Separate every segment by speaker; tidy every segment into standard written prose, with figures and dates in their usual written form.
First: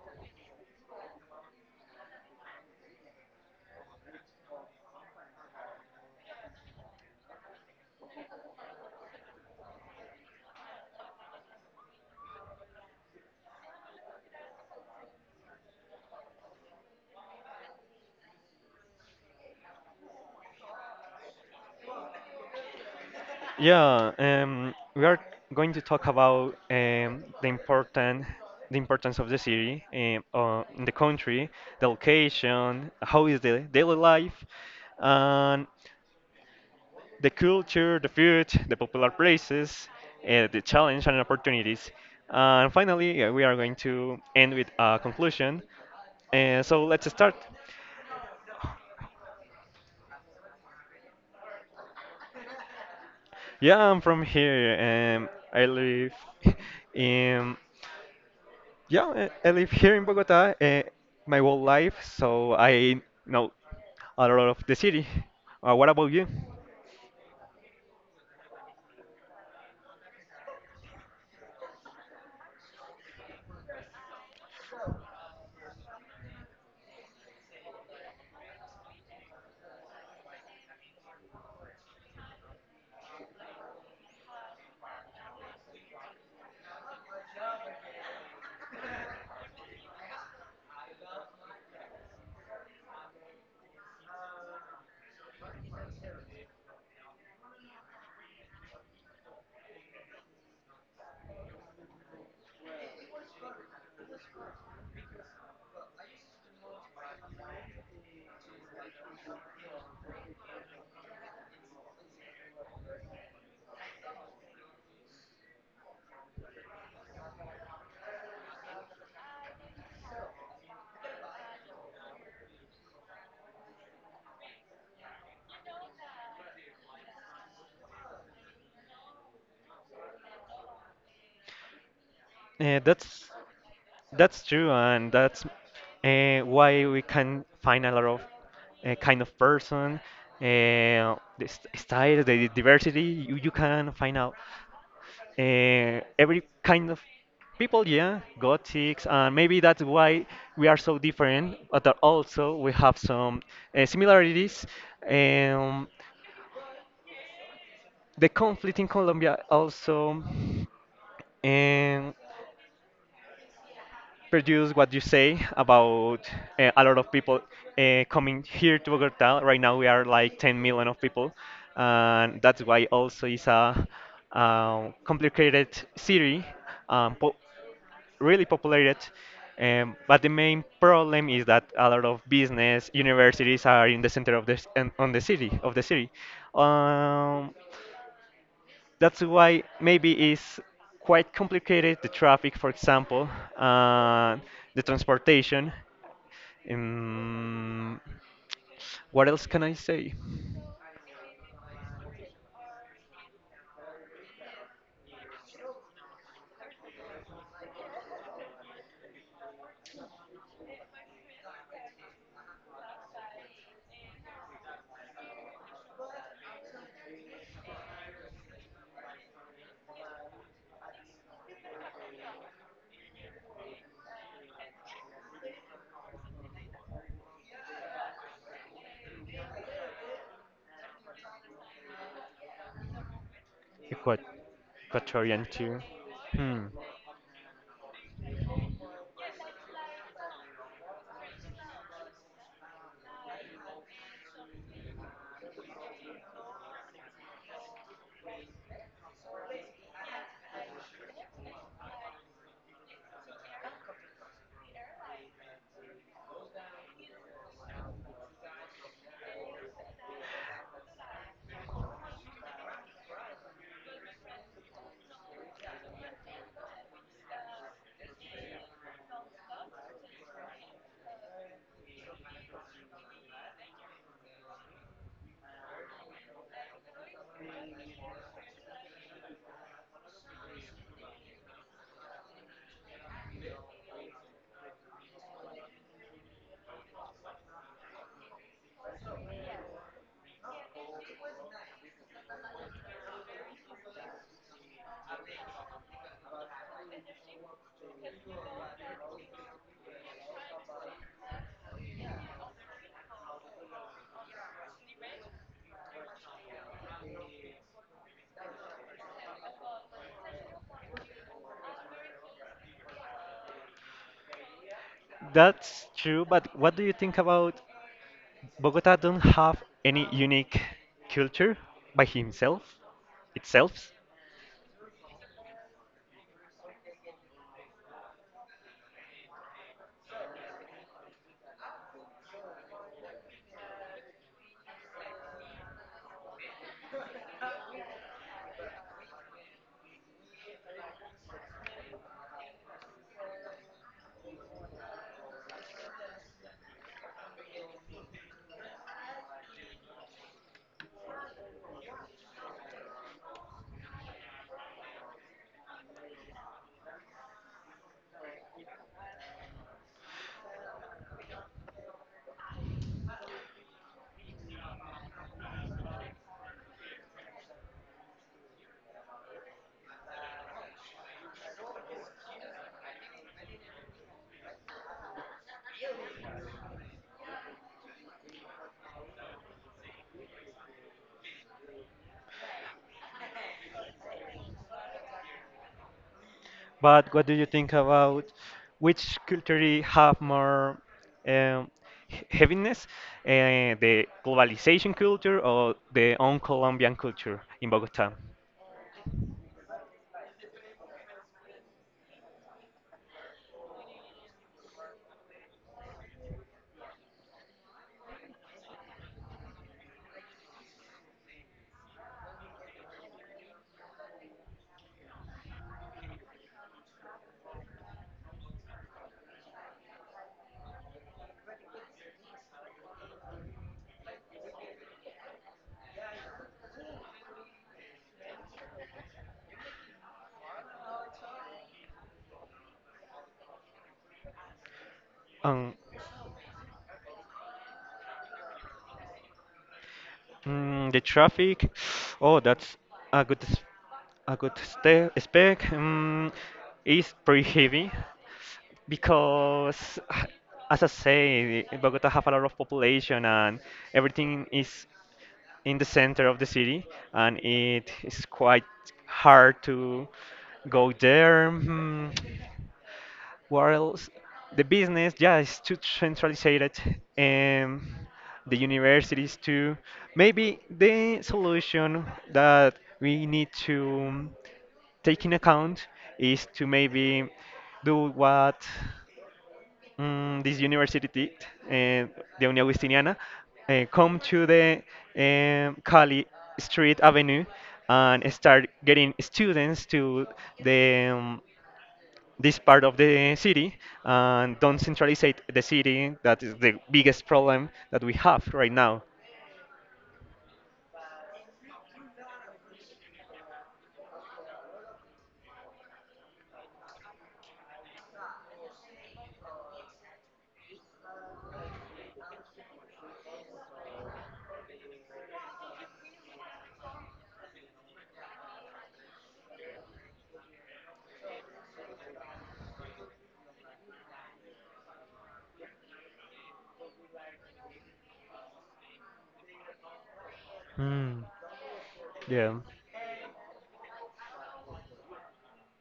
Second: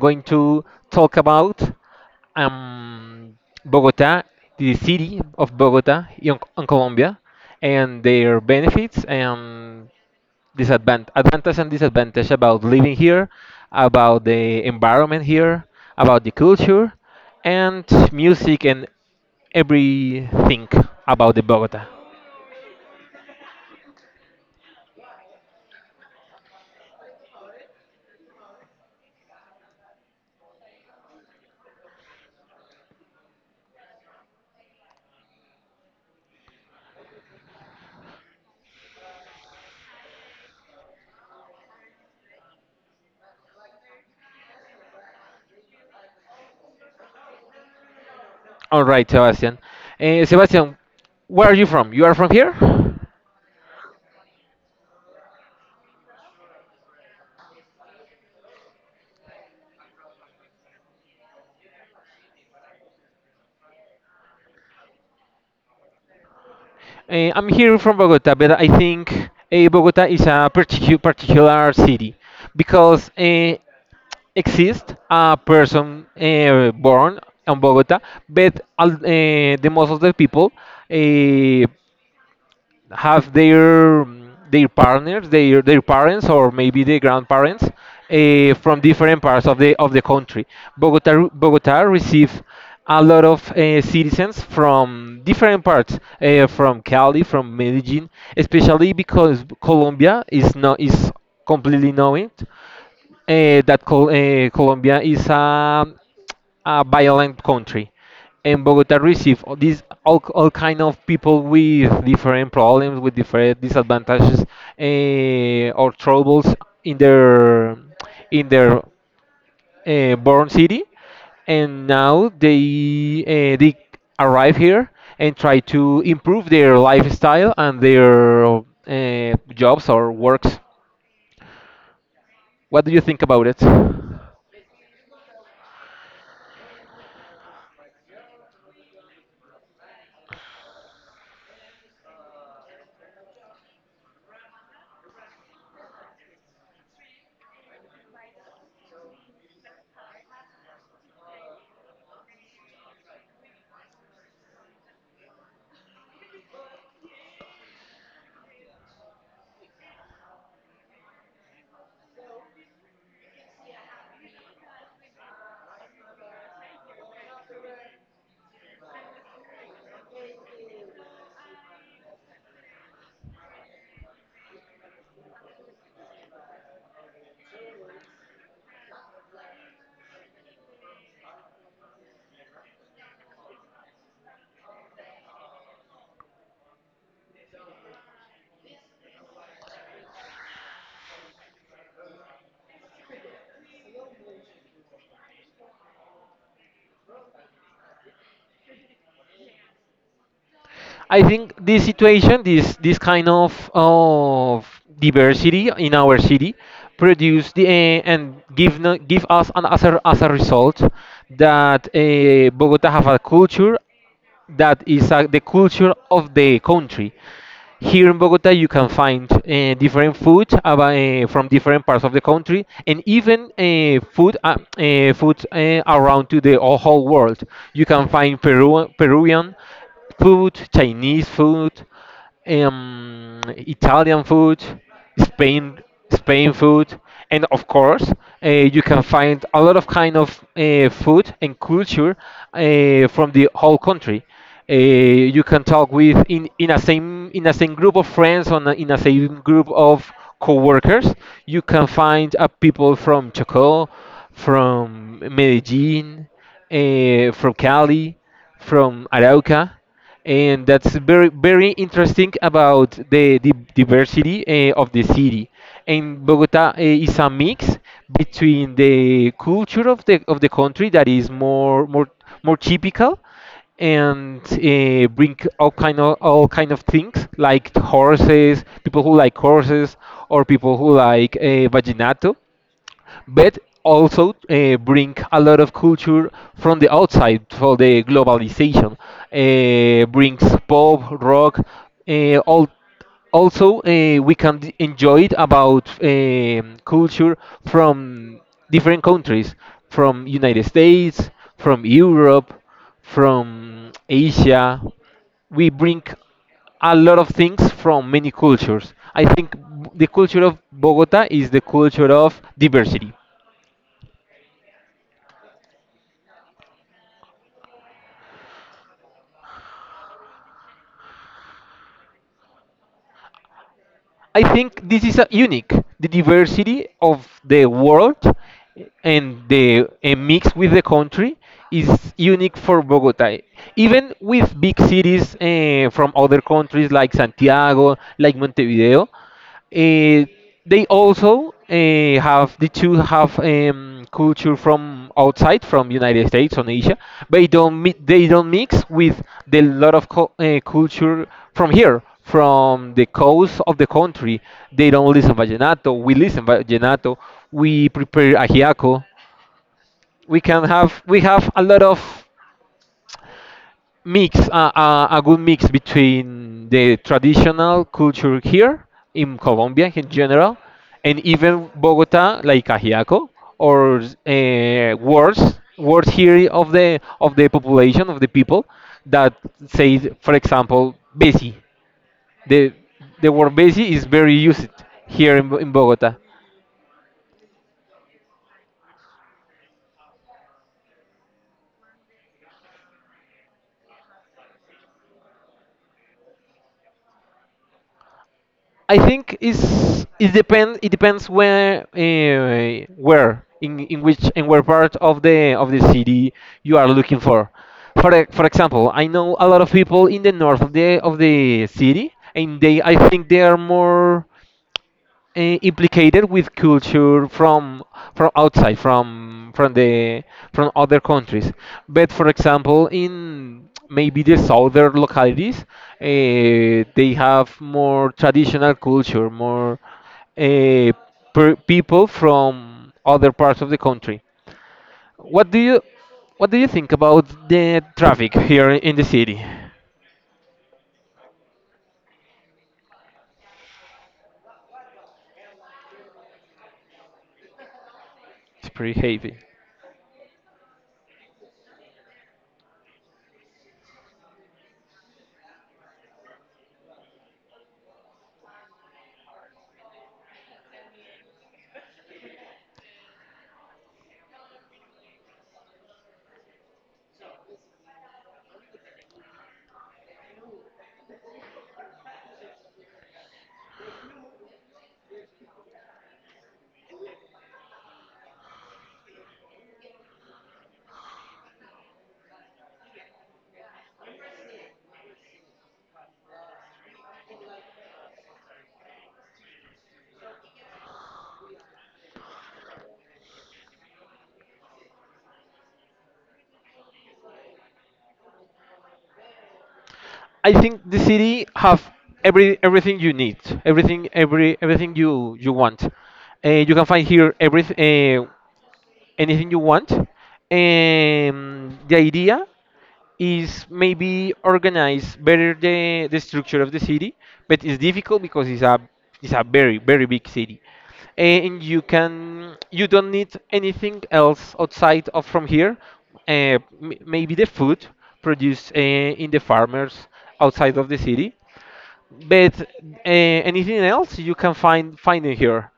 Speaker 1: going to talk about um, Bogota, the city of Bogota in Colombia, and their benefits and disadvantage, advantage and disadvantage about living here, about the environment here, about the culture, and music and everything about the Bogota.
Speaker 2: yeah. We are going to talk about the important, the importance of the city in the country, the location, how is the daily life, and the culture, the food, the popular places, the challenge and opportunities. And finally, we are going to end with a conclusion. So let's start.
Speaker 1: All right, Sebastian. Sebastian, where are you from? You are from here?
Speaker 2: Yeah, I'm from here. I live in Yeah, I live here in Bogota my whole life, so I know a lot of the city. What about you?
Speaker 1: I'm here from Bogota, but I think Bogota is a particular city because exists a person born in Bogota, but the most of the people uh, have their their partners, their parents, or maybe their grandparents from different parts of the country. Bogota receive a lot of citizens from different parts, from Cali, from Medellin, especially because Colombia is not is completely knowing that Colombia is a violent country, and Bogota received all kind of people with different problems, with different disadvantages or troubles in their in their born city, and now they arrive here and try to improve their lifestyle and their jobs or works.
Speaker 2: Uh,
Speaker 1: What do you think
Speaker 2: that's
Speaker 1: about it?
Speaker 2: that's true, and that's why we can find a lot of kind of person, the styles, the diversity. You can find out every kind of people, yeah, gothics, and maybe that's why we are so different, but that also we have some similarities. Um, the conflict in Colombia also um, produced what you say about a lot of people coming here to Bogota. Right now we are like 10 million of people, and that's why also it's a complicated city. Um, po- Really populated. But the main problem is that a lot of business universities are in the center of the s- and on the city of the city. Um, that's why maybe it's quite complicated the traffic, for example, uh, the transportation. Um, what else can I say?
Speaker 1: I think this situation, this kind of diversity in our city, produce the and give give us as a result that Bogota have a culture that is the culture of the country. Here in Bogota, you can find different food from different parts of the country, and even food food around to the whole world. You can find Peruvian food, Chinese food, Italian
Speaker 2: Equat-
Speaker 1: food,
Speaker 2: Equatorian too.
Speaker 1: Spain Spain
Speaker 2: Hmm.
Speaker 1: food, and of course you can find a lot of kind of food and culture from the whole country. You can talk in a same group of friends in a same group of co-workers. You can find people from Chocó, from Medellin, from Cali, from Arauca, and that's very interesting about the diversity of the city. And Bogota is a mix between the culture of the country that is more typical, and bring all kind of things like horses, people who like horses, or people who like vaginato, but also bring a lot of culture from the outside for the globalization. Brings pop, rock, all. Also, we can enjoy it about culture from different countries, from United States, from Europe, from Asia. We bring a lot of things from many cultures. I think the culture of Bogota is the culture of diversity.
Speaker 2: That's true, but what do you think about? Bogota don't have any unique culture by himself itself.
Speaker 1: I think this is unique. The diversity of the world and the a mix with the country is unique for Bogota. Even with big cities from other countries like Santiago, like Montevideo, Eh, they also have the two have culture from outside, from United States and Asia, but they don't mix with the lot of culture from here, from the coast of the country. They don't listen vallenato. We listen vallenato. We prepare ajiaco. We have a lot of mix, a good mix between the traditional culture here in Colombia in general, and even Bogota like Ajiaco, or words here of the population of the people that say, for example, besi. the the word besi is very used here in Bogota.
Speaker 2: But what do you think about which culture have more um, heaviness, the globalization culture or the own Colombian culture in Bogota?
Speaker 1: I think is it depends where in which and where part of the city you are looking for. For for example, I know a lot of people in the north of the city, and they I think they are more implicated with culture from outside, from the from other countries, but for example in maybe the southern localities, they have more traditional culture, more uh, per people from other parts of the country. what do
Speaker 2: Um,
Speaker 1: you what do you think about the traffic here in the city?
Speaker 2: mm, the traffic. Oh, that's a good s- a good spec. Is pretty heavy,
Speaker 1: It's pretty heavy.
Speaker 2: because as I say, Bogota have a lot of population and everything is in the center of the city, and it is quite hard to go there. Hmm, what else? The business, yeah, is too centralized, and the universities too. Maybe the solution that we need to take in account is to maybe do what this university, uh, the Unión Agustiniana, come to the Cali Street Avenue and start getting students to the this part of the city and don't centralize the city. That is the biggest problem that we have right now.
Speaker 1: I think the city have everything you need, everything you want. You can find here every anything you want. The idea is maybe organize better the structure of the city, but it's difficult because it's a very big city, and you don't need anything else outside of from here. Maybe the food produced in the farmers outside of the
Speaker 2: Mm,
Speaker 1: city,
Speaker 2: yeah,
Speaker 1: but anything else you can find in here.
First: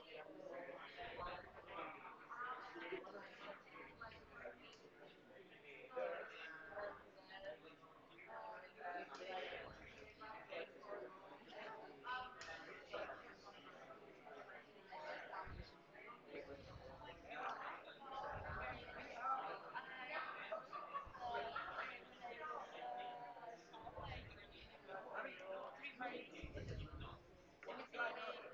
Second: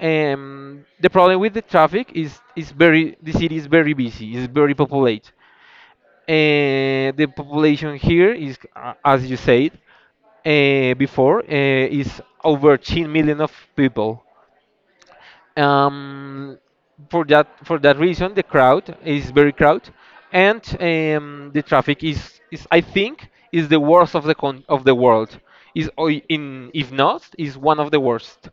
Speaker 1: The problem with the traffic is very the city is very busy, is very populated, the population here is, as you said before, is over 10 million of people. Um, for that reason, the crowd is very crowd, and the traffic is, I think, is the worst of the of the world. Is, or I- in if not, is one of the worst.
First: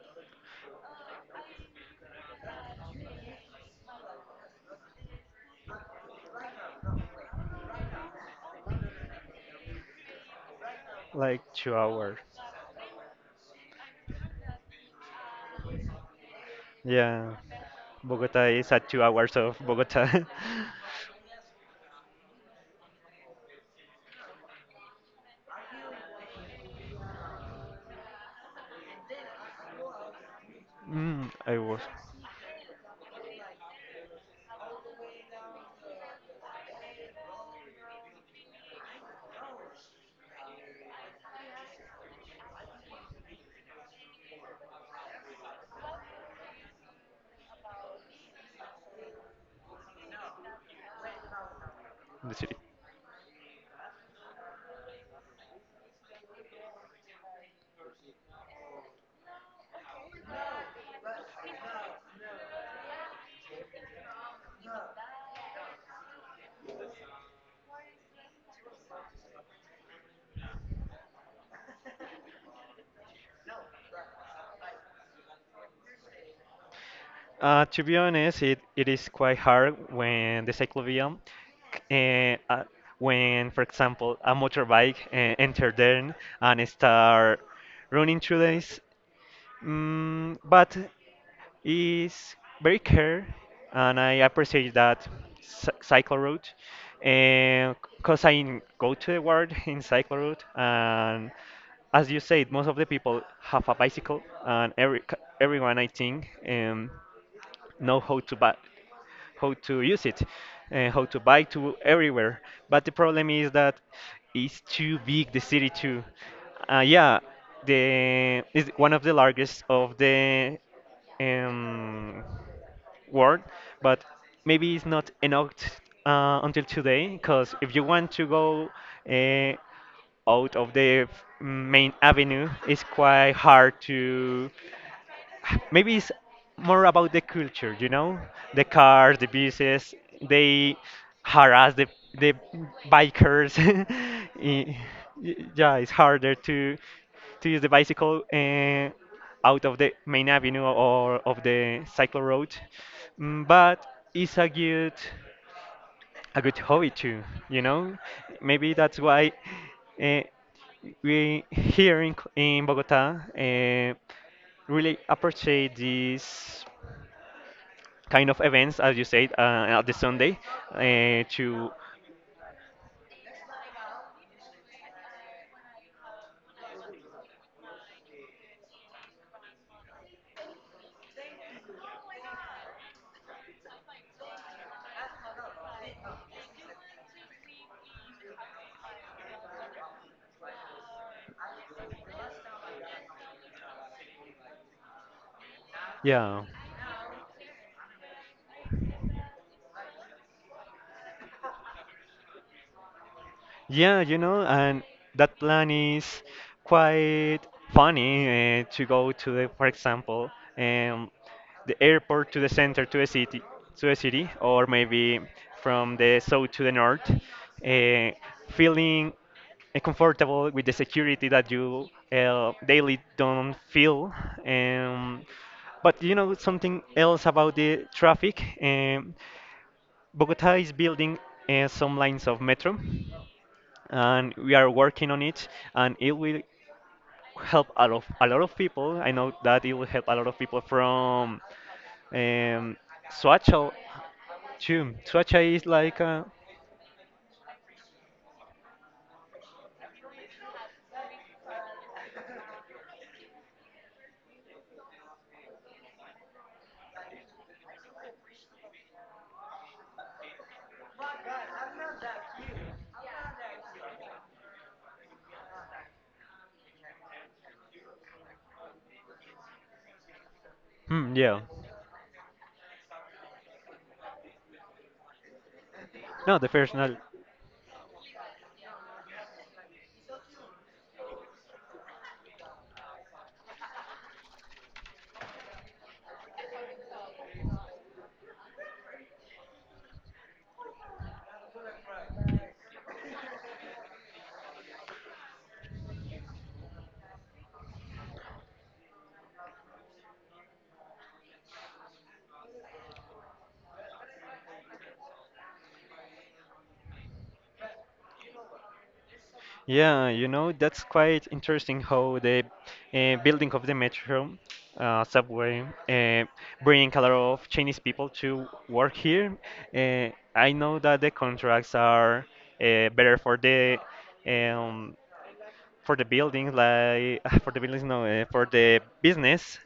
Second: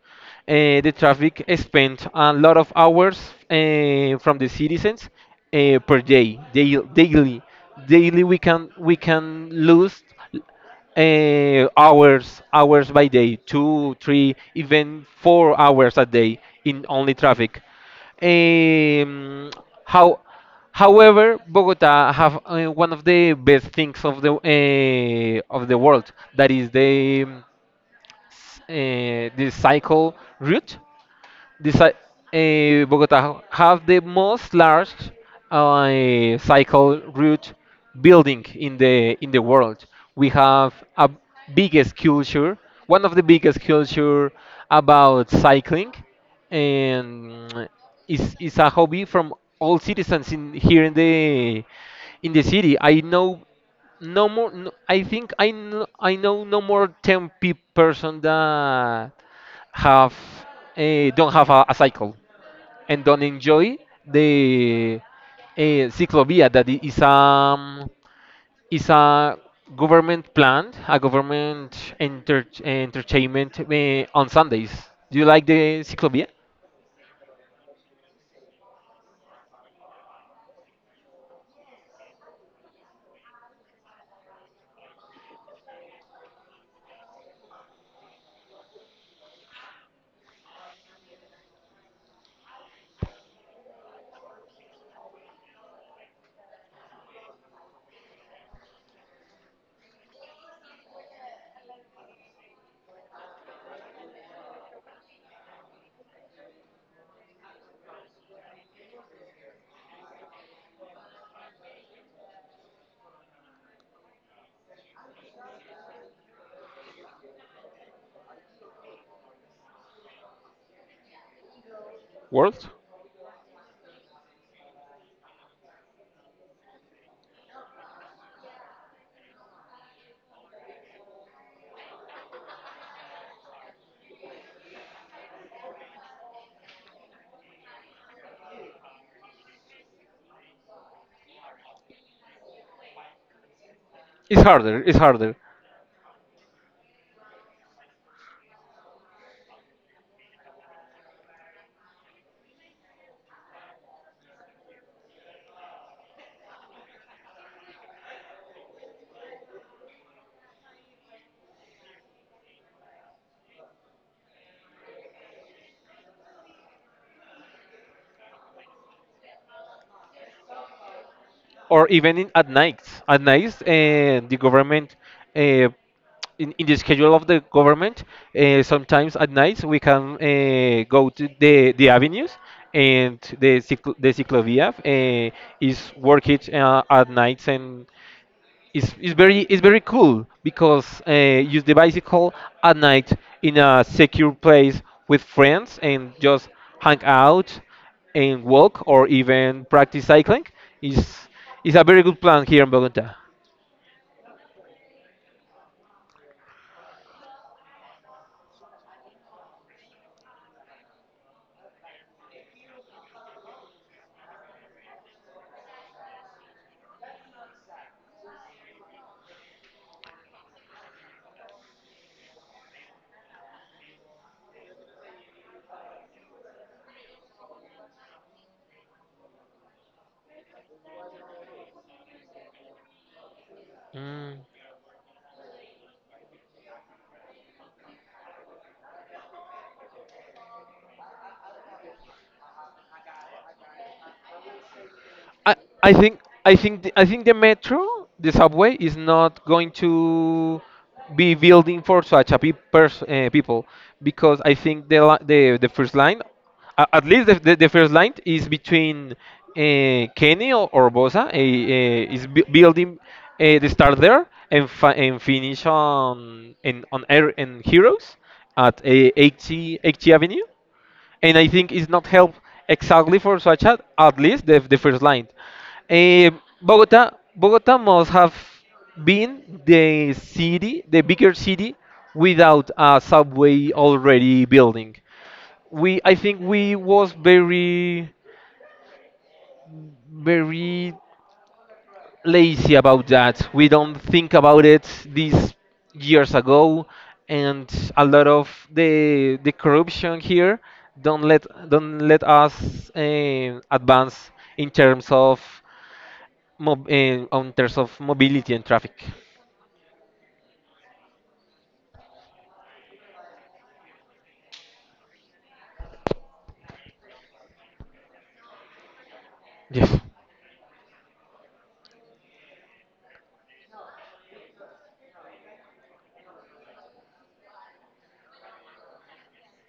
Speaker 1: The traffic spent a lot of hours from the citizens per day, daily. Daily we can lose
Speaker 2: like 2 hours.
Speaker 1: hours by day, 2, 3 even 4 hours a day in only
Speaker 2: Yeah,
Speaker 1: traffic.
Speaker 2: Bogota is at 2 hours
Speaker 1: um,
Speaker 2: of
Speaker 1: how
Speaker 2: Bogota.
Speaker 1: However, bogota have one of the best things of the world, that is the the cycle route.
Speaker 2: Mm, I
Speaker 1: this,
Speaker 2: was
Speaker 1: uh, Bogota have the most large cycle route building in the world. We have a biggest culture, one of the biggest culture about cycling, and is a hobby from all citizens in here
Speaker 2: in
Speaker 1: in
Speaker 2: the
Speaker 1: the
Speaker 2: city.
Speaker 1: city. I know no more. No, I think I know no more ten pe person that have don't have a cycle and don't enjoy the uh, Ciclovia that is a government plan, a government entertainment on Sundays. Do you like the Ciclovia
Speaker 2: To be honest, it is quite hard when the cyclovium, uh, uh, when, for example, a motorbike enter there and start running through this. Mm, but it's very care, and I appreciate that cycle route, and because I go to the world in cycle route, and as you said, most of the people have a bicycle, and every everyone I think. Know how to buy, how to use it, and how to buy to everywhere. But the problem is that it's too big the city too. Yeah, the is one of the largest of the um,
Speaker 1: world?
Speaker 2: world, but maybe it's not enough until today. Because if you want to go uh, out of the main avenue, it's quite hard to maybe it's more about the culture, the cars, the buses, they harass the bikers.
Speaker 1: It's
Speaker 2: Y-
Speaker 1: harder. It's harder.
Speaker 2: yeah, it's harder to use the bicycle out of the main avenue or of the cycle road. Mm, but it's a good hobby too, you know. Maybe that's why Uh, we here in, in Bogota really appreciate this kind of events, as you said, at the Sunday uh, to,
Speaker 1: Or even at night. At night, the government, uh, in the schedule of the government, sometimes at night we can go to the avenues, and the the ciclovia is working at nights, and it's very cool because use the bicycle at night in a secure place with friends and
Speaker 2: yeah.
Speaker 1: just hang out and walk or even practice cycling is is a very good plan here in Bogota.
Speaker 2: Yeah, you know, and that plan is quite funny to go to the, for example, um, the airport to the center to the city, or maybe from the south to the north, uh, feeling comfortable with the security that you daily don't feel. Um, but you know something else about the traffic. Bogota is building some lines of metro and
Speaker 1: Mm.
Speaker 2: we are working on it and it will help a lot of people I know that it will help a lot of people from um, Soacha too.
Speaker 1: I,
Speaker 2: Soacha is
Speaker 1: I
Speaker 2: like
Speaker 1: think I think the metro, the subway, is not going to be building for such a people, because I think the li- the first line, at least the first line, is between Kenny or Bosa, is bu building, the start there and finish on in on air in Heroes at 80 80 Avenue,
Speaker 2: hmm,
Speaker 1: and
Speaker 2: yeah
Speaker 1: I think it's not help exactly for Soacha, at least the first line. Eh,
Speaker 2: no the personal
Speaker 1: Bogota, Bogota must have been the city, the bigger city, without a subway already building. I think, we was very lazy about that. We don't think about it these years ago, and a lot of the corruption here don't let us advance in terms of mob, eh, on terms of mobility and traffic.
Speaker 2: yeah you know that's quite interesting how the building of the metro subway uh, bring a lot of Chinese people to work here
Speaker 1: Yes.
Speaker 2: uh, I know that the contracts are better um, for the building, like for the buildings, no, for the business.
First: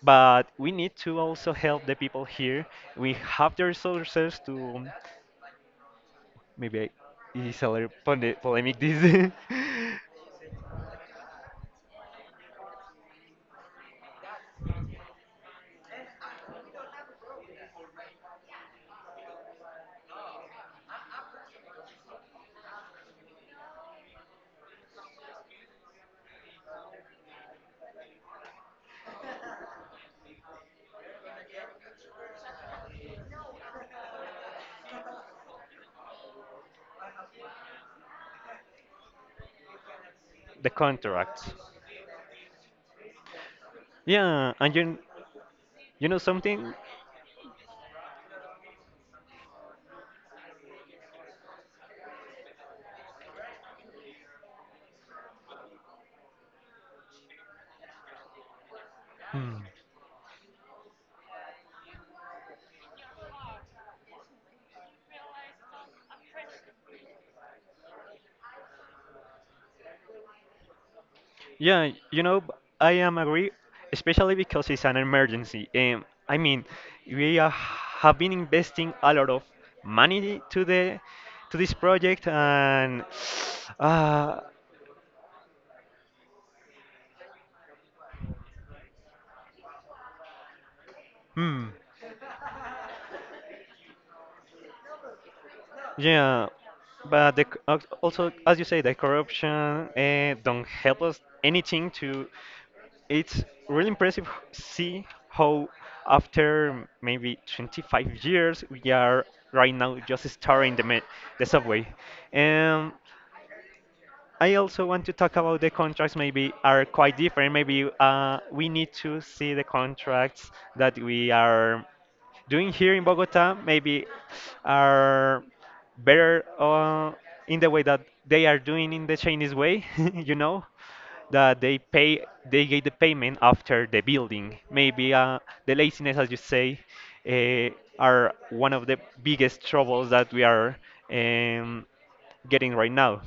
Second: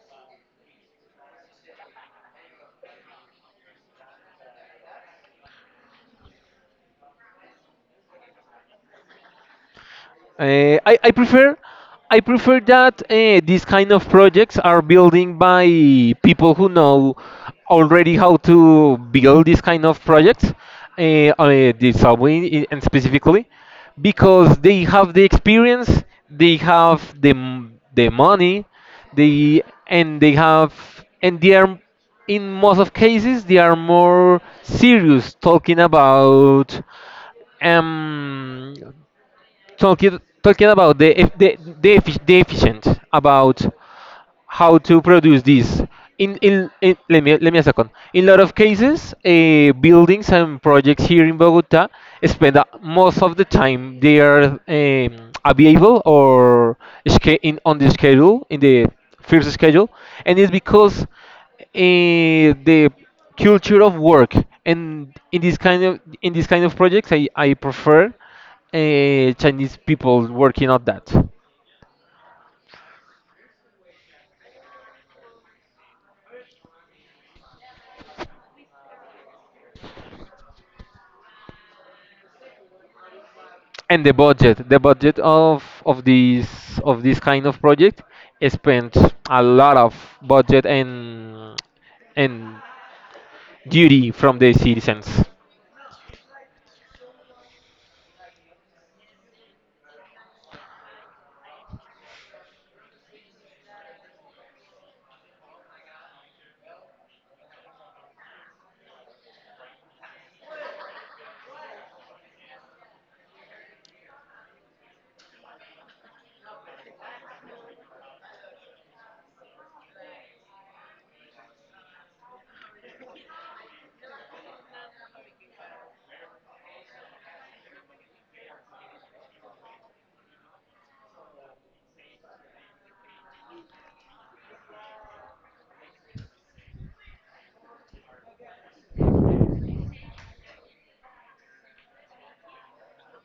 Speaker 2: But we need to also help the people here. We have the resources to maybe it's a little polemic this
Speaker 1: I prefer that these kind of projects are building by people who know already how to build these kind of projects, uh, the subway and specifically, because they have the experience, they have the money, they and they have and they are in most of cases they are more serious talking about um talking
Speaker 2: the
Speaker 1: about
Speaker 2: contracts.
Speaker 1: the efficient about
Speaker 2: Yeah, and
Speaker 1: how
Speaker 2: you
Speaker 1: to produce these.
Speaker 2: you know something?
Speaker 1: In let me a second. In a lot of cases, buildings and projects here in Bogota spend most of the time they are available or sche- in on the schedule in the first schedule, and it's because the culture of work, and in this kind of in this kind of projects, I prefer Chinese people working on that.
Speaker 2: Yeah, you know, b- I am agree, especially because it's an emergency. I mean, we are, have been investing a lot of money to the to this project, and
Speaker 1: And the
Speaker 2: uh,
Speaker 1: budget of this kind of project spends a lot of budget
Speaker 2: hmm,
Speaker 1: and duty from the citizens.
Speaker 2: yeah, but the, also as you say, the corruption don't help us anything to it's really impressive see how after maybe 25 years we are right now just starting the the subway and I also want to talk about the contracts maybe are quite different maybe we need to see the contracts that we are doing here in Bogota maybe are better in the way that they are doing in the Chinese way, you know, that they pay, they get the payment after the building. Maybe the laziness, as you say, are one of the biggest troubles that we are um, getting right now.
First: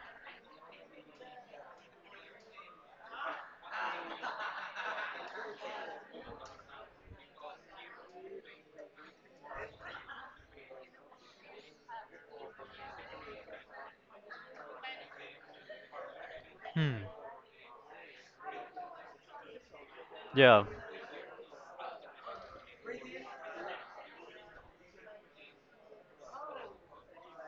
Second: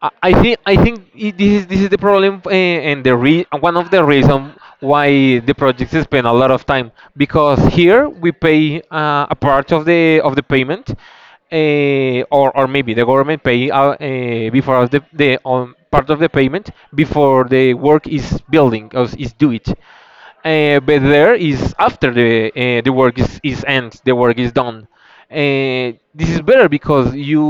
Speaker 1: I think this is the problem and the re one of the reason why the projects spend a lot of time, because here we pay a part of the payment, or maybe the government pay before us the part of the payment
Speaker 2: Hmm.
Speaker 1: before the work is building or is do it.
Speaker 2: Yeah.
Speaker 1: But there is after the the work is end, the work is done. This is better because you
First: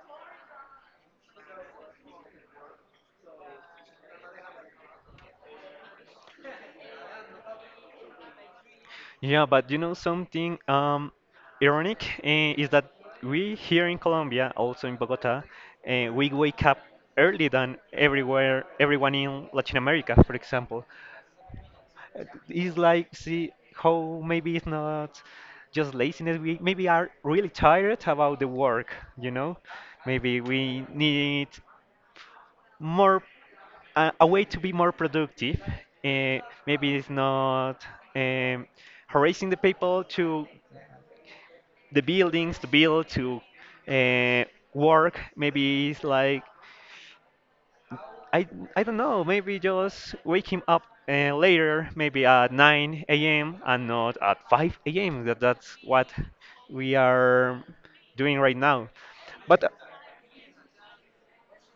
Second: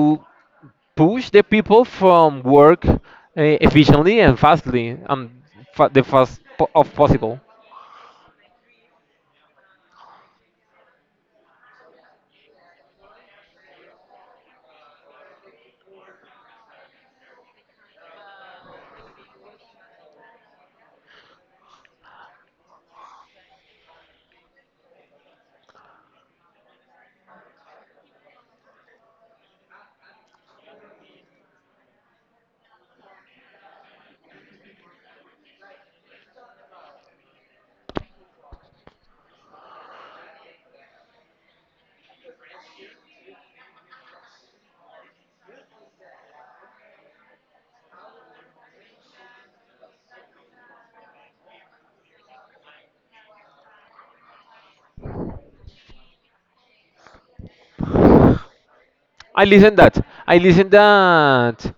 Speaker 1: push the people from work efficiently and fastly the fast of possible.
Speaker 2: Yeah, but you know something ironic eh, is that we here in Colombia, also in Bogota, eh, we wake up early than everywhere, everyone in Latin America, for example. It's like, see how maybe it's not just laziness. We maybe are really tired about the work, you know? Maybe we need more a way to be more productive. Uh, maybe it's not um, harassing the people to the buildings to build to uh, work. Maybe it's like I I don't know. Maybe just wake him up later, maybe at 9 a.m. and not at 5 a.m. That that's what we are doing right now.
Speaker 1: I
Speaker 2: But
Speaker 1: listen that. I listen that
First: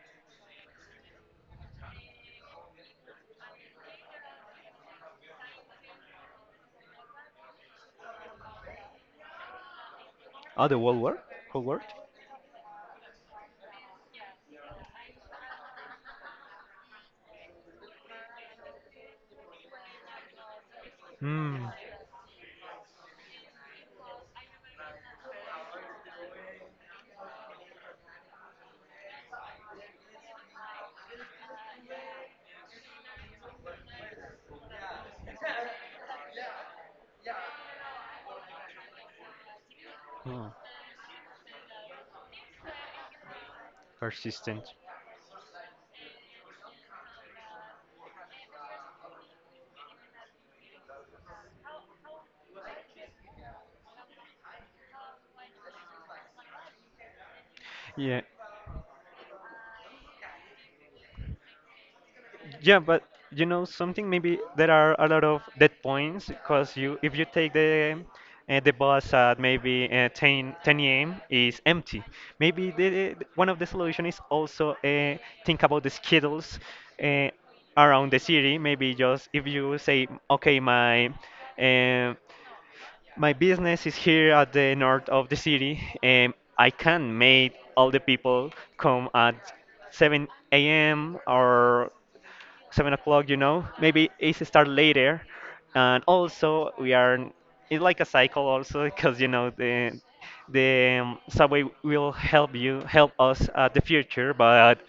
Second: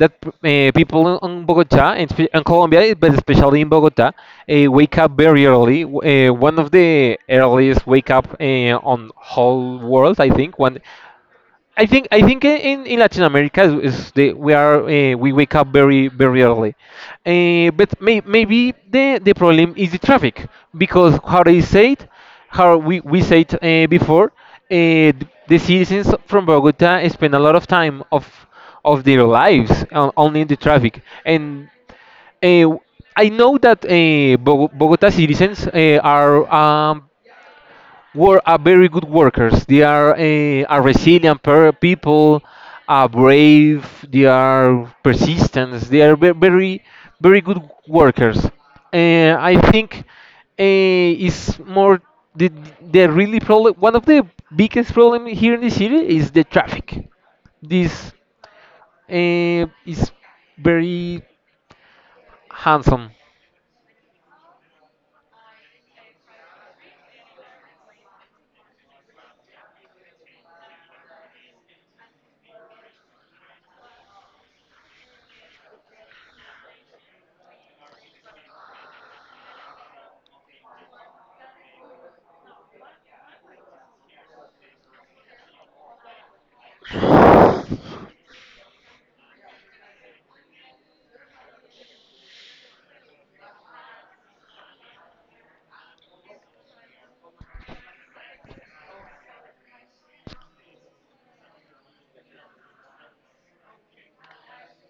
Speaker 1: that people in Bogota and in Colombia, eh, but especially in Bogota, wake up very early. One of the earliest wake up on whole world, I think.
Speaker 2: oh,
Speaker 1: One
Speaker 2: the whole world, whole world.
Speaker 1: I think in Latin America is the we are we wake up very early, but maybe the problem is the traffic because how they
Speaker 2: Hmm.
Speaker 1: say it, how we said before, uh, the citizens from Bogota spend a lot of time of their lives on, only in the traffic and uh, I know that Bogota citizens are are very good workers. They are
Speaker 2: Hmm.
Speaker 1: are resilient people, are brave. They
Speaker 2: Persistent.
Speaker 1: are persistent. They are very very good workers. I think it's more the the really problem. One of the biggest problem here in the city is the traffic. This
Speaker 2: Yeah.
Speaker 1: is very
Speaker 2: Yeah, but
Speaker 1: handsome.
Speaker 2: you know something. Maybe there are a lot of dead points because you, if you take the the bus at maybe 10 a.m. is empty. Maybe the, one of the solution is also think about the schedules uh, around the city. Maybe just if you say, okay, my uh, my business is here at the north of the city, and I can make all the people come at 7 a.m. or 7 o'clock, you know. Maybe it's start later, and also we are. It's like a cycle also because you know the subway will help you help us at the future, but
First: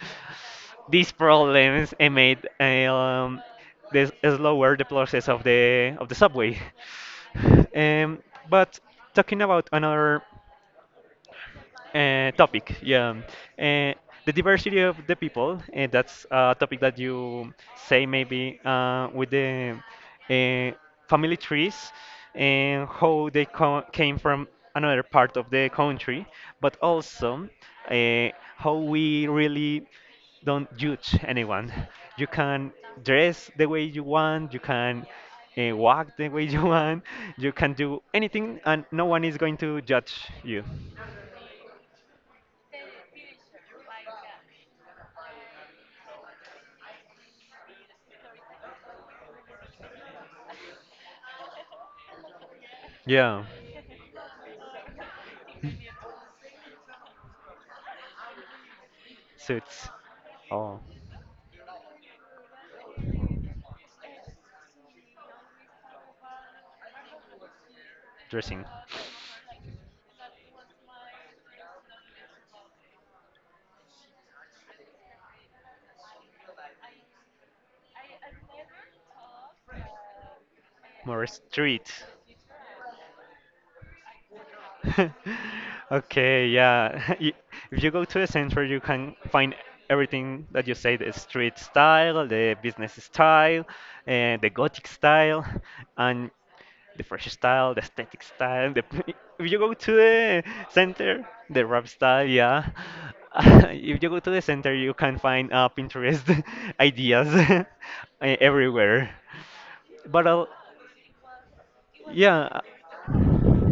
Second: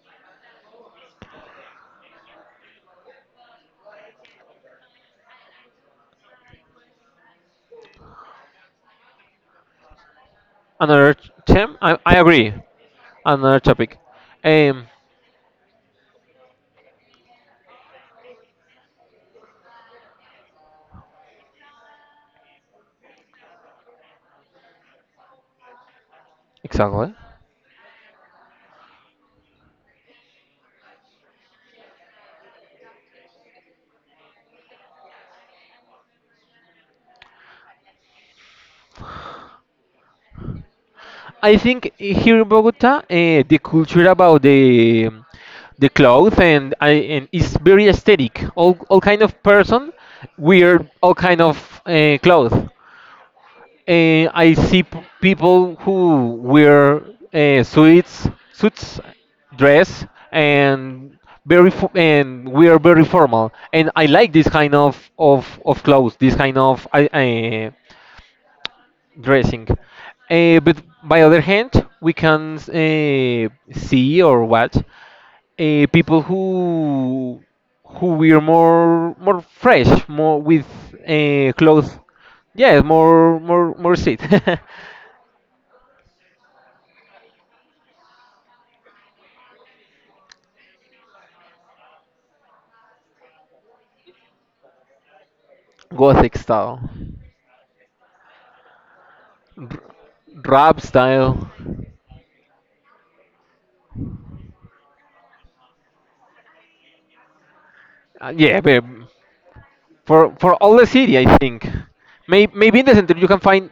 Speaker 2: these problems eh, made eh, this slower the process of the subway. Um, but talking about another
Speaker 1: Another term. I agree.
Speaker 2: topic. Yeah,
Speaker 1: Another
Speaker 2: uh,
Speaker 1: topic.
Speaker 2: the diversity
Speaker 1: Um,
Speaker 2: of the people, and that's a topic that you say maybe with the uh, family trees and how they came from another part of the country, but
Speaker 1: exactly.
Speaker 2: also uh, how we really don't judge anyone. You can dress the way you want. You can walk the way you want. You can do anything, and no one is going to judge you.
Speaker 1: I think here in Bogota, the culture about the clothes and I and is very aesthetic. All kind of person wear all kind of clothes.
Speaker 2: Yeah.
Speaker 1: I see people who wear suits, suits,
Speaker 2: Suits.
Speaker 1: dress,
Speaker 2: Oh,
Speaker 1: and and wear very formal. And I like this kind of of clothes, this kind of
Speaker 2: dressing.
Speaker 1: dressing. But by other hand, we can see or watch people who wear more fresh, more with
Speaker 2: More
Speaker 1: clothes.
Speaker 2: street.
Speaker 1: Yeah, more shit.
Speaker 2: Okay, yeah. If you go to the center, you can find everything that you say, the street style, the business style, and the gothic style, and
Speaker 1: Gothic style,
Speaker 2: the fresh style, the aesthetic style. The if you go
Speaker 1: R-
Speaker 2: to the
Speaker 1: rap
Speaker 2: center,
Speaker 1: style.
Speaker 2: the rap style, yeah. If you go to the center, you can find Pinterest ideas eh,
Speaker 1: Yeah, but
Speaker 2: everywhere. But
Speaker 1: for
Speaker 2: I'll-
Speaker 1: for all the city, I think. May,
Speaker 2: Yeah,
Speaker 1: maybe in the center you can find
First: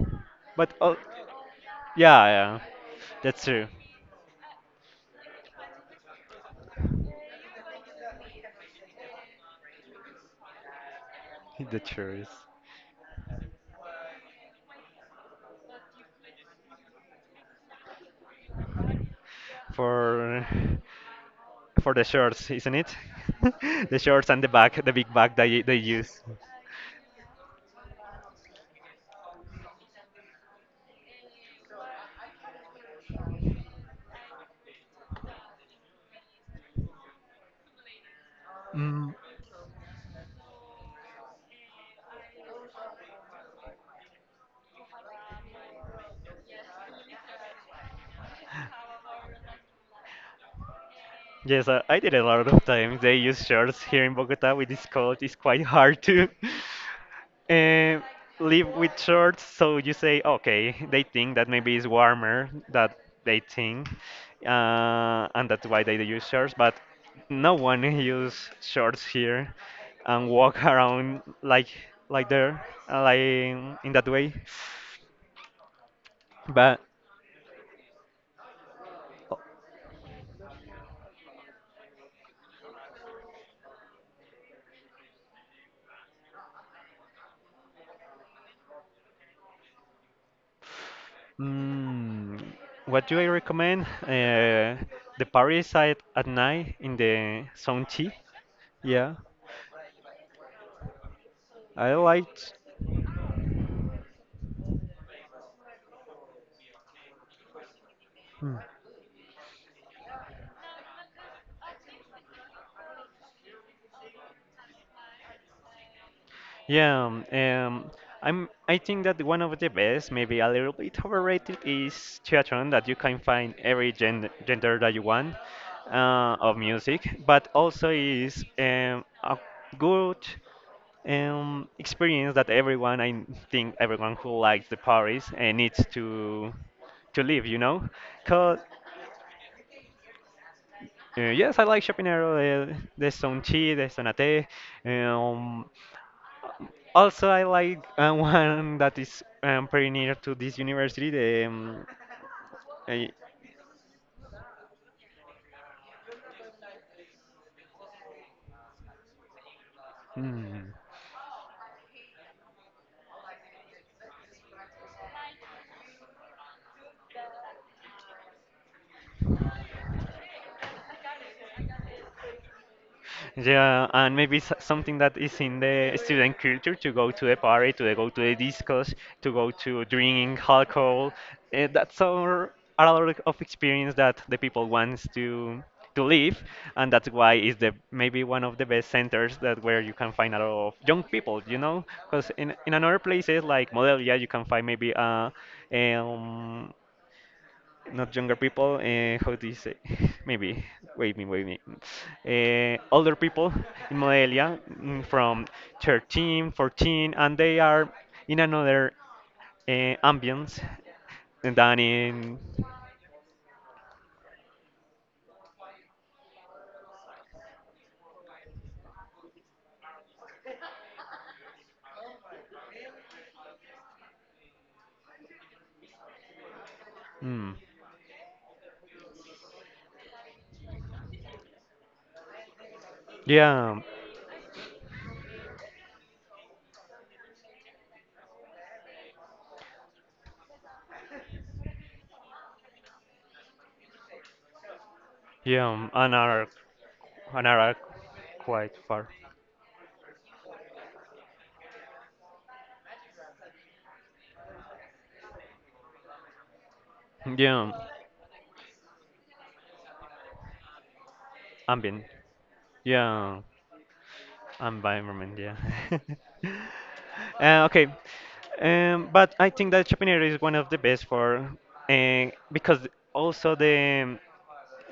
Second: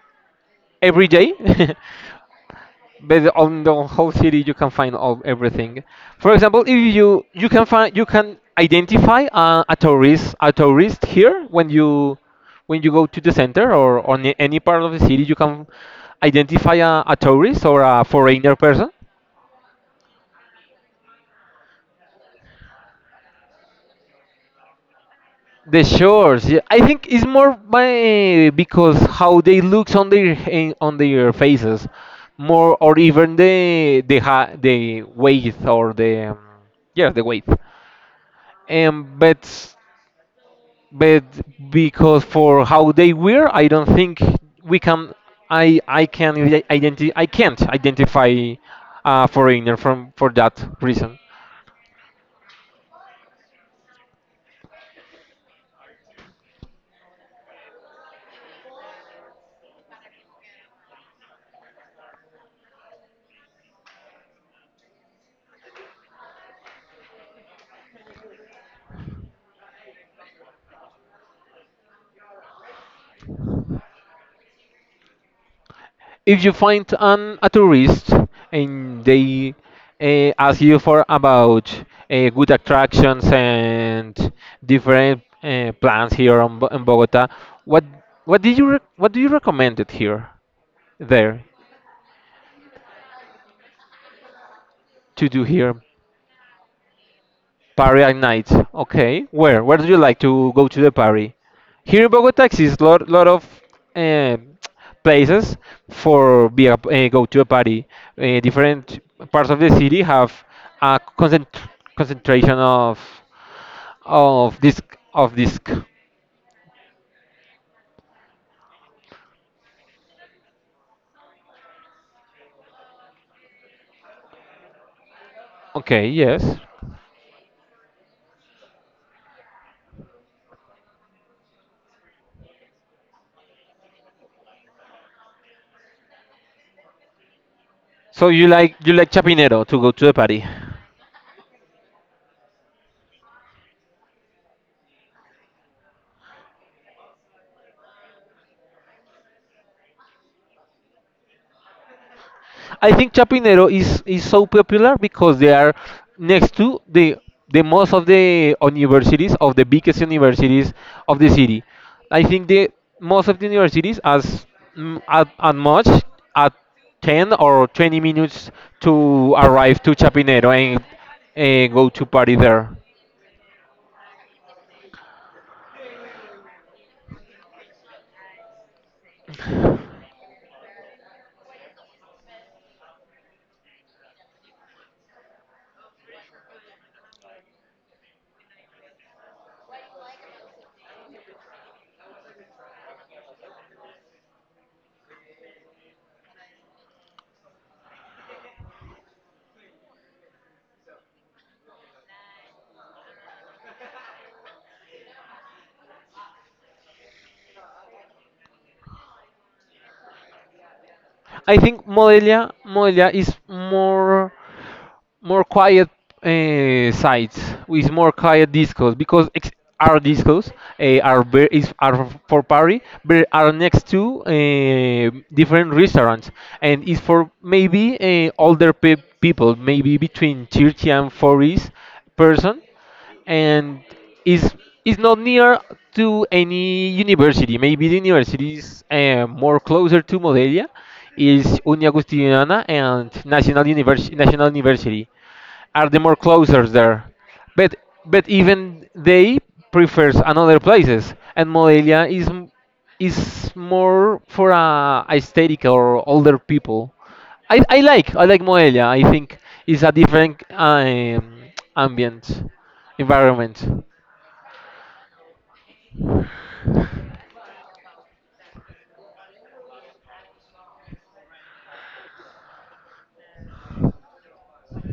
Speaker 2: but oh,
Speaker 1: every day,
Speaker 2: yeah,
Speaker 1: based
Speaker 2: that's
Speaker 1: on
Speaker 2: true.
Speaker 1: the whole city you can find all everything for example if you can find you can identify a tourist a tourist here
Speaker 2: The truth
Speaker 1: when you go to the center or on any part of the city you can identify a tourist or a foreigner person.
Speaker 2: for for the shorts, isn't it? The shorts and the bag, the big bag that they
Speaker 1: The
Speaker 2: use.
Speaker 1: shores, yeah, I think it's more by because how they looks on their on their faces more, or even the the weight or the yeah the weight, um,
Speaker 2: Mm.
Speaker 1: but but because for how they were, I don't think we can. I can identify. I can't identify a foreigner from for that reason.
Speaker 2: Yes, I did a lot of times. They use shorts here in Bogota with this cold. It's quite hard to uh, live with shorts. So you say, okay, they think that maybe it's warmer that they think, and that's why they use shorts. But no one use shorts here and walk around like there, like in that way.
Speaker 1: If you
Speaker 2: But
Speaker 1: find an a tourist and they ask you for about good attractions and different plans here in Bogota, what what did what do you recommend it here there
Speaker 2: mm, what do I recommend? The
Speaker 1: to do
Speaker 2: Paris
Speaker 1: here?
Speaker 2: side at night in the
Speaker 1: Party
Speaker 2: Songqi.
Speaker 1: at night.
Speaker 2: Yeah,
Speaker 1: Okay. Where? Where do you like to go to the party?
Speaker 2: I
Speaker 1: Here in Bogota
Speaker 2: liked.
Speaker 1: exists lot of eh, places for be a, eh, go to a party. Eh,
Speaker 2: Hmm.
Speaker 1: different parts of the city have a concentration of of disc of disc.
Speaker 2: Yeah, I'm. I think that one of the best, maybe a little bit overrated, is Chiatron, that you can find every gender that you want
Speaker 1: Okay. Yes.
Speaker 2: of music, but also is a good, experience that everyone, I think everyone who likes the Paris and needs to live, you know?
Speaker 1: So you
Speaker 2: Cause
Speaker 1: like Chapinero to go to the party?
Speaker 2: yes, I like Chapinero, the Sonchi, the Sonate. Um, Also, I like one that is pretty near to this university, the
Speaker 1: I think
Speaker 2: I-
Speaker 1: Chapinero is so popular because they are next to the most of the universities of the biggest
Speaker 2: hmm,
Speaker 1: universities of the city. I think the most of the universities as mm, at much at 10 or 20 minutes to arrive to Chapinero and go to party there.
Speaker 2: yeah, and maybe something that is in the student culture, to go to the party, to go to the discos, to go to drinking alcohol. That's our, a lot of experience that the people wants to live, and that's why it's the maybe one of the best centers that where you can find a lot of young people, you know, because in another places like Modelia, you can find maybe um, not younger people. How do you say? Maybe wait me. Older people in Modelia, from 13, 14, and they are in another ambience
Speaker 1: I think
Speaker 2: than in.
Speaker 1: Modelia is more more quiet sites with more quiet discos because our discos are ver- is are for party but are next to different restaurants and is for
Speaker 2: Mm,
Speaker 1: maybe people maybe between 30 and 40 person
Speaker 2: yeah,
Speaker 1: and is is not near to any university. Maybe the university is more closer to Modelia, is Uni Agustiniana and National University. National University are
Speaker 2: yeah,
Speaker 1: the more closer there.
Speaker 2: and are
Speaker 1: But but
Speaker 2: quite
Speaker 1: even
Speaker 2: far.
Speaker 1: they prefers another places, and Modelia is more for a aesthetic or older people.
Speaker 2: Yeah,
Speaker 1: I like Modelia. I think it's a different um,
Speaker 2: ambient.
Speaker 1: ambient
Speaker 2: Yeah.
Speaker 1: environment.
Speaker 2: Environment, yeah. Okay, but I think that Chapinero is one of the best for, uh, because also the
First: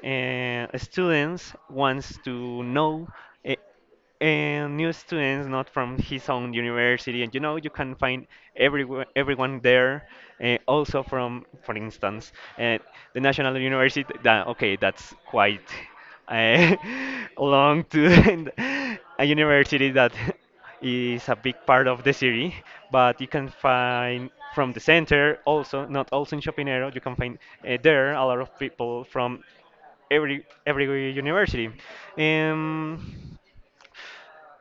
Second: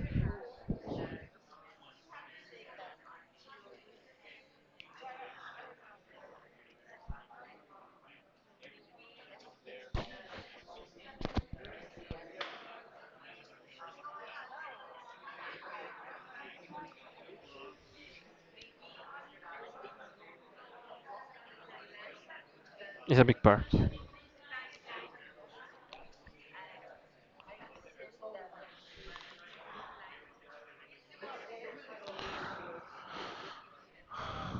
Speaker 2: students wants to know uh, new students, not from his own university, and you know you can find everyone there, also from, for instance, uh, the national university, that okay that's quite uh, long to a university that is a big part of the city, but
Speaker 1: It's a
Speaker 2: you
Speaker 1: big
Speaker 2: can
Speaker 1: part.
Speaker 2: find from the center, also not also in Chapinero you can find there a lot of people from every university. Um,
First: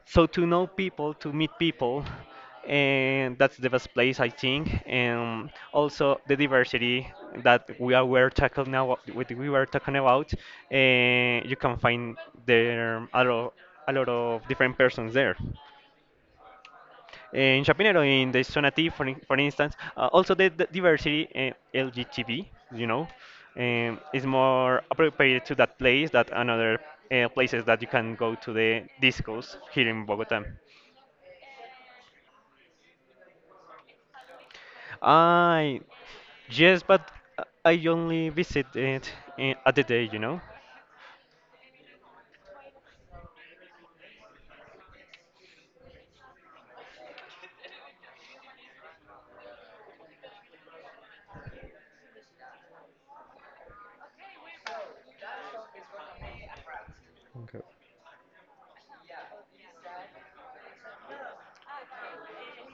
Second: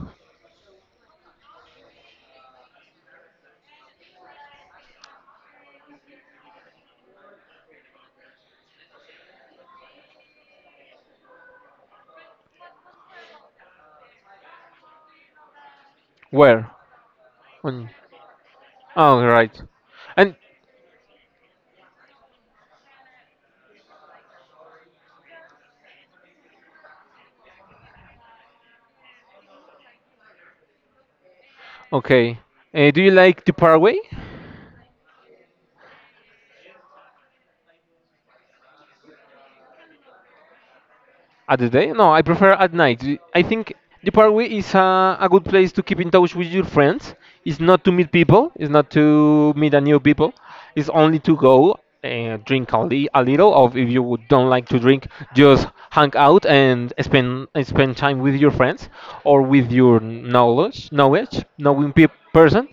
Speaker 2: so to know people, to meet people, and that's the best place I think. And also the diversity that we are were talking now, what we were talking about, you can find there a lot of different persons there
Speaker 1: Where?
Speaker 2: in
Speaker 1: On,
Speaker 2: Chapinero, in the Zona T, for,
Speaker 1: oh
Speaker 2: for
Speaker 1: right.
Speaker 2: instance, also
Speaker 1: And
Speaker 2: the diversity, LGBT, you know, is more appropriate to that place than another places that you can go to the discos here in Bogota.
Speaker 1: okay. Do you like to Paraguay?
Speaker 2: I yes, but I only visit it at the day, you know.
Speaker 1: At the day? No, I prefer at night. I think the parkway is a good place to keep in touch with your friends. It's not to meet people, it's not to meet a new people. It's only to go and drink a little, or if you would- don't like to drink, just hang out
Speaker 2: Okay.
Speaker 1: and spend time with your friends or with your knowledge, knowledge, knowing peop person.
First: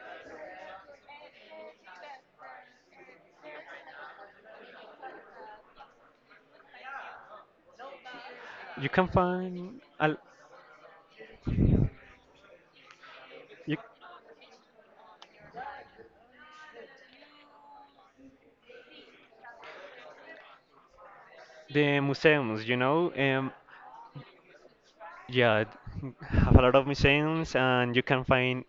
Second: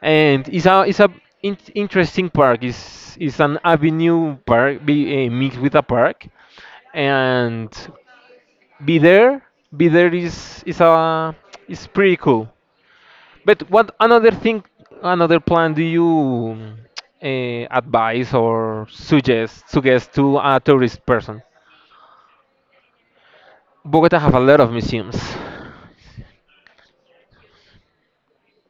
Speaker 1: And it's a interesting park. It's an avenue park, be, mixed with a park and
Speaker 2: You
Speaker 1: be
Speaker 2: can
Speaker 1: there
Speaker 2: find
Speaker 1: be there
Speaker 2: a,
Speaker 1: is a is pretty cool but
Speaker 2: you,
Speaker 1: what another thing another plan do you advise or suggest suggest to a tourist person.
Speaker 2: the museums, you know.
Speaker 1: Bogota have a lot of museums.
Speaker 2: Yeah, have a lot of museums, and you can find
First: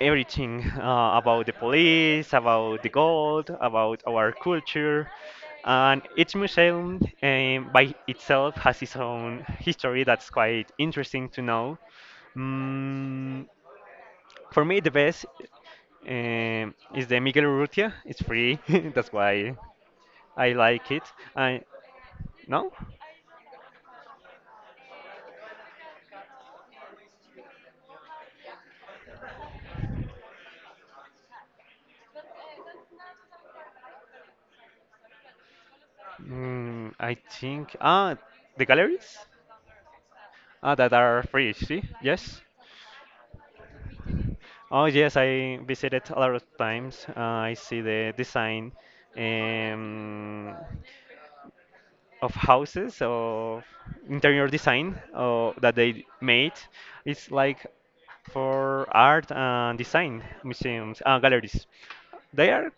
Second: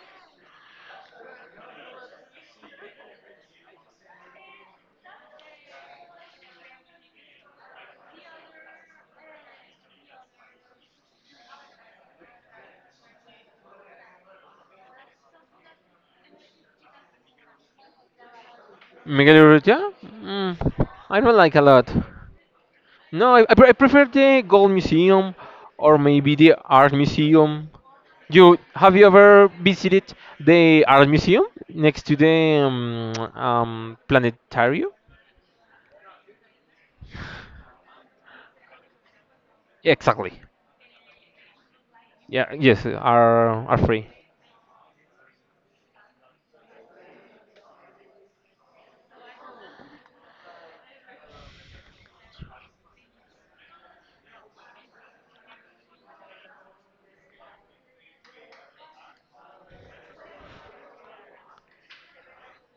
Speaker 2: everything about the police, about the gold, about our culture. And each museum, by itself, has its own history that's quite interesting to know. Mm, for me, the best is the Miguel Urrutia. It's free, that's
Speaker 1: Miguel
Speaker 2: why
Speaker 1: Urrutia, mm,
Speaker 2: I like it.
Speaker 1: I don't like a
Speaker 2: I
Speaker 1: lot.
Speaker 2: no,
Speaker 1: No I prefer the gold museum or maybe the art museum. You have you ever visited the art museum next to the planetarium?
Speaker 2: I think ah the galleries
Speaker 1: Exactly.
Speaker 2: ah that are free. See, yes.
Speaker 1: Yeah. Yes. Are free.
Speaker 2: Oh yes, I visited a lot of times. I see the design, um, of houses, of interior design that they made. It's like for art and design museums and galleries. They are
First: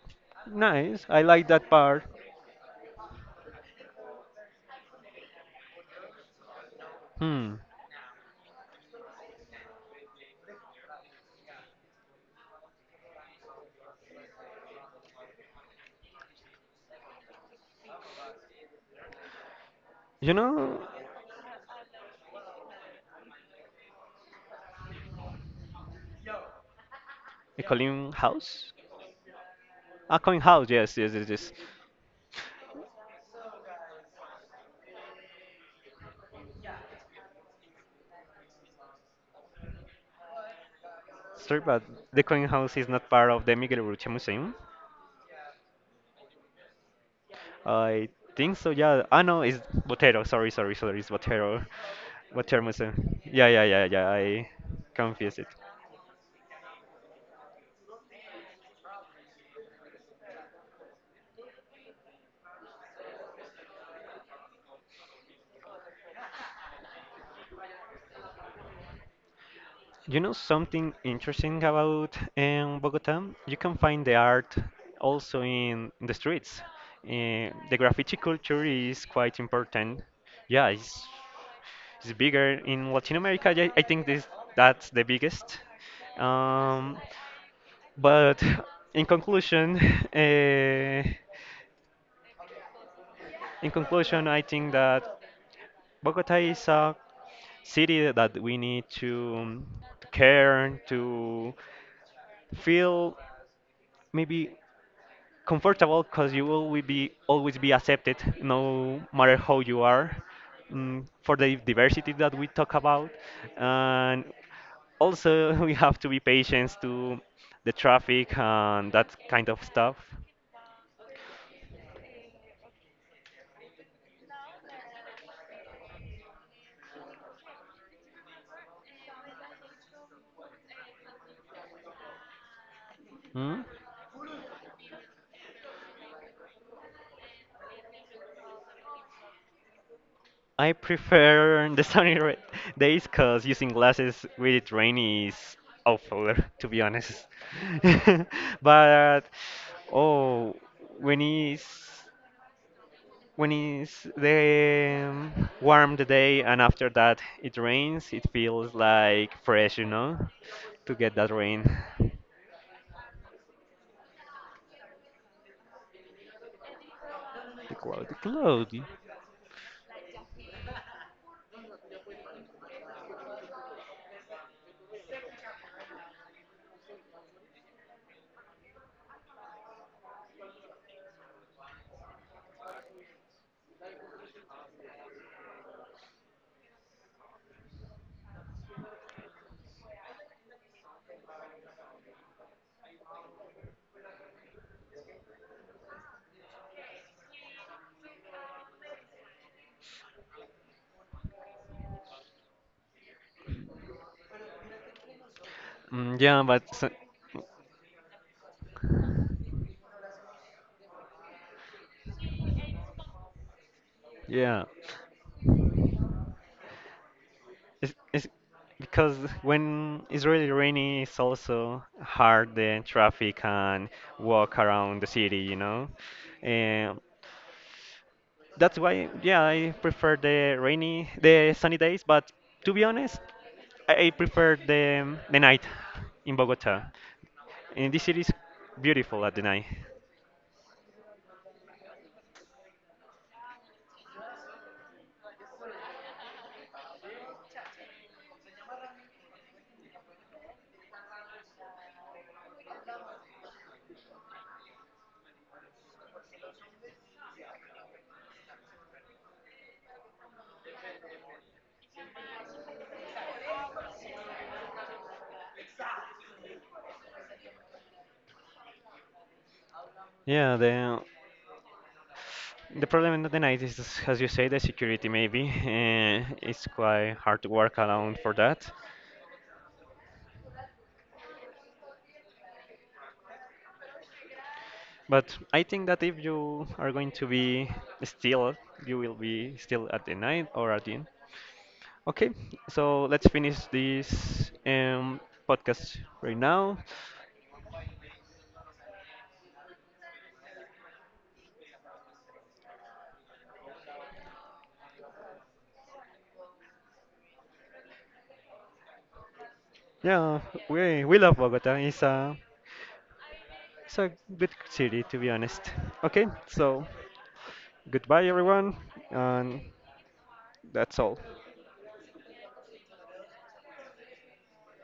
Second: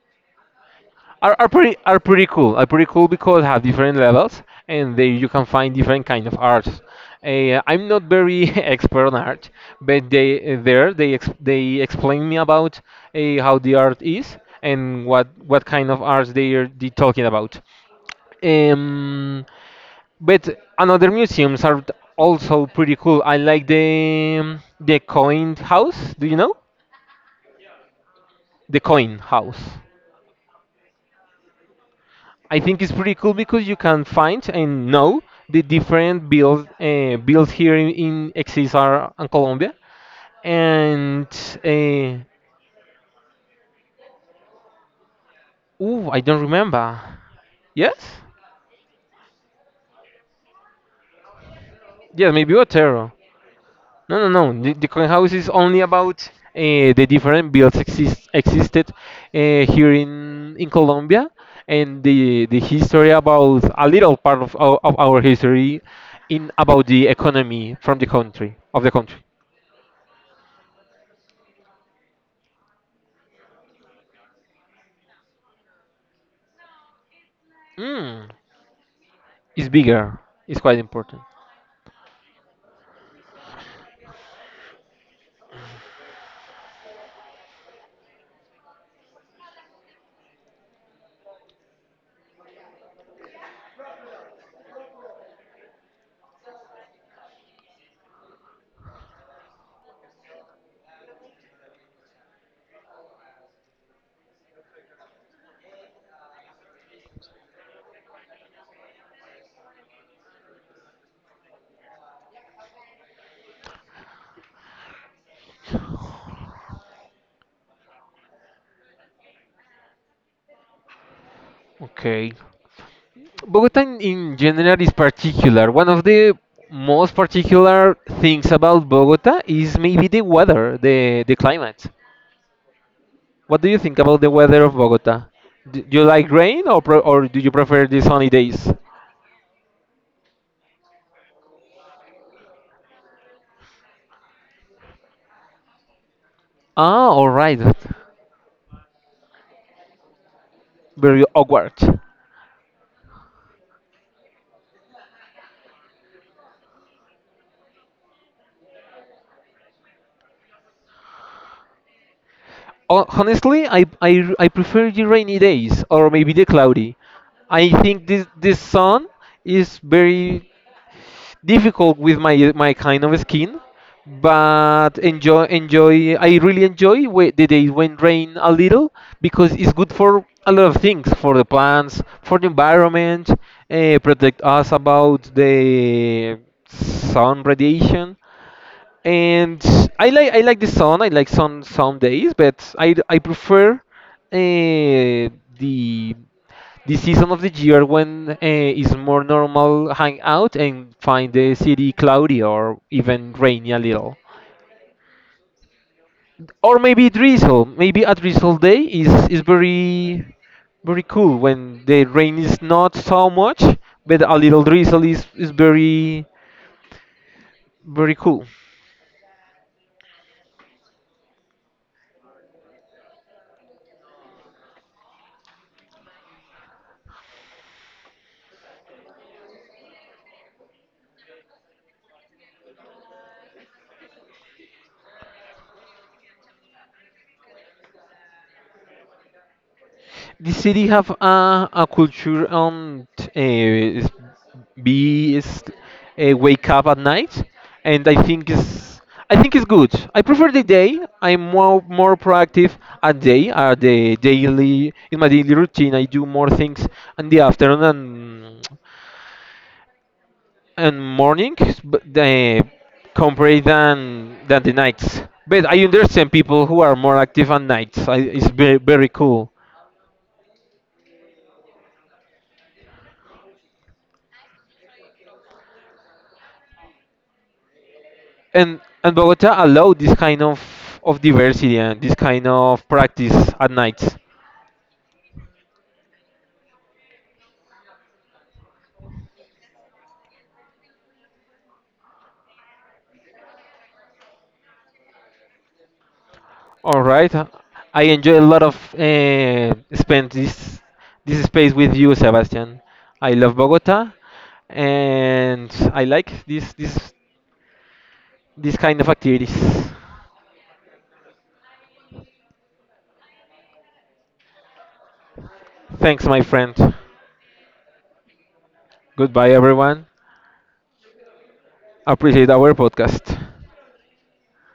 Speaker 2: nice. I like that
Speaker 1: Are
Speaker 2: part.
Speaker 1: pretty cool. Are pretty cool because have different levels and they you can find different kind of arts.
Speaker 2: Hmm.
Speaker 1: Eh, I'm not very expert on art, but they there they explain me about how the art is and what kind of arts they are they talking about. Um,
Speaker 2: You
Speaker 1: but
Speaker 2: know,
Speaker 1: another museums are also pretty cool. I like the coin house. Do you know
Speaker 2: a Colin House?
Speaker 1: the coin house?
Speaker 2: A coin house, yes, yes, yes, yes.
Speaker 1: I think it's pretty cool because you can find and know the different builds here in XSR and Colombia. And
Speaker 2: Sorry, but the
Speaker 1: uh,
Speaker 2: coin house is not part of the Miguel Urrutia Museum.
Speaker 1: ooh, I don't remember. Yes,
Speaker 2: I think so, yeah. Ah, no, it's Botero. Sorry, sorry, sorry. It's Botero.
Speaker 1: yeah, maybe
Speaker 2: Botero
Speaker 1: Otero.
Speaker 2: Museum. Yeah, yeah, yeah, yeah.
Speaker 1: No, no,
Speaker 2: I
Speaker 1: no. The coin house
Speaker 2: confused it.
Speaker 1: is only about the different builds existed here in Colombia and the history about a little part of of our history in about the economy from the country of the country.
Speaker 2: You know something interesting about Bogota? You can find the art also in the streets. The graffiti
Speaker 1: Mm.
Speaker 2: culture is quite
Speaker 1: It's
Speaker 2: important.
Speaker 1: bigger. It's
Speaker 2: Yeah,
Speaker 1: quite important.
Speaker 2: it's bigger in Latin America. Yeah, I think this that's the biggest. Um, but in conclusion, uh, in conclusion, I think that Bogota is a city that we need to care, to feel maybe comfortable, because you will we be always be accepted no matter how you are, for the diversity that we talk about. And also, we have to be patient to the traffic and that kind of stuff.
Speaker 1: Okay. Bogota in general is particular. One of the most particular things about Bogota is maybe the weather, the climate.
Speaker 2: Mm?
Speaker 1: What do you think about the weather of Bogota? Do, do you like rain or do you prefer the sunny days?
Speaker 2: I prefer the sunny days, because using glasses with it rain is awful, to be
Speaker 1: Ah,
Speaker 2: honest.
Speaker 1: all right.
Speaker 2: But oh, when
Speaker 1: Very awkward.
Speaker 2: it's when it's the warm the day and after that it rains, it feels like fresh, you know, to get that rain. The
Speaker 1: Honestly, I prefer the rainy days or maybe the cloudy. I think this this
Speaker 2: cloudy.
Speaker 1: sun is very difficult with my my kind of skin, but enjoy enjoy. I really enjoy the days when rain a little, because it's good for a lot of things for the plants, for the environment, protect us about the sun radiation, and I like the sun. I like sun some days, but I prefer the the season of the year when it's more normal hang out and find the city cloudy or even rainy a little,
Speaker 2: Mm, yeah, but
Speaker 1: or
Speaker 2: so,
Speaker 1: maybe drizzle. Maybe a drizzle day is very very cool when the rain is not so much, but a little
Speaker 2: yeah.
Speaker 1: drizzle is very
Speaker 2: It's,
Speaker 1: very
Speaker 2: it's
Speaker 1: cool.
Speaker 2: because when it's really rainy, it's also hard the traffic and walk around the city, you know. And that's why, yeah, I prefer the rainy, the sunny days. But to be honest, I prefer the night in Bogota. And this city is beautiful at the night.
Speaker 1: The city have a culture and uh, be is wake up at night, and I think it's good. I prefer the day. I'm more more proactive at day. At the daily in my daily routine, I do more things in the afternoon and mornings, but the compared than the nights. But I understand people who are more active on nights. I, it's very very cool.
Speaker 2: Yeah, the problem at the night is, as you say, the security maybe. It's quite hard to work around for that.
Speaker 1: And Bogota allowed this kind of diversity and this kind of practice at nights.
Speaker 2: But I think that if you are going to be still, you will be still at the night or at the end. Okay, so let's finish this podcast right now.
Speaker 1: All right, I enjoy a lot of spend this this space with you, Sebastian. I love Bogota, and I like this kind of activities.
Speaker 2: Yeah, we love Bogota. It's a good city, to be honest.
Speaker 1: Thanks,
Speaker 2: Okay,
Speaker 1: my
Speaker 2: so
Speaker 1: friend.
Speaker 2: goodbye, everyone,
Speaker 1: Goodbye,
Speaker 2: and
Speaker 1: everyone.
Speaker 2: that's all.
Speaker 1: Appreciate our podcast.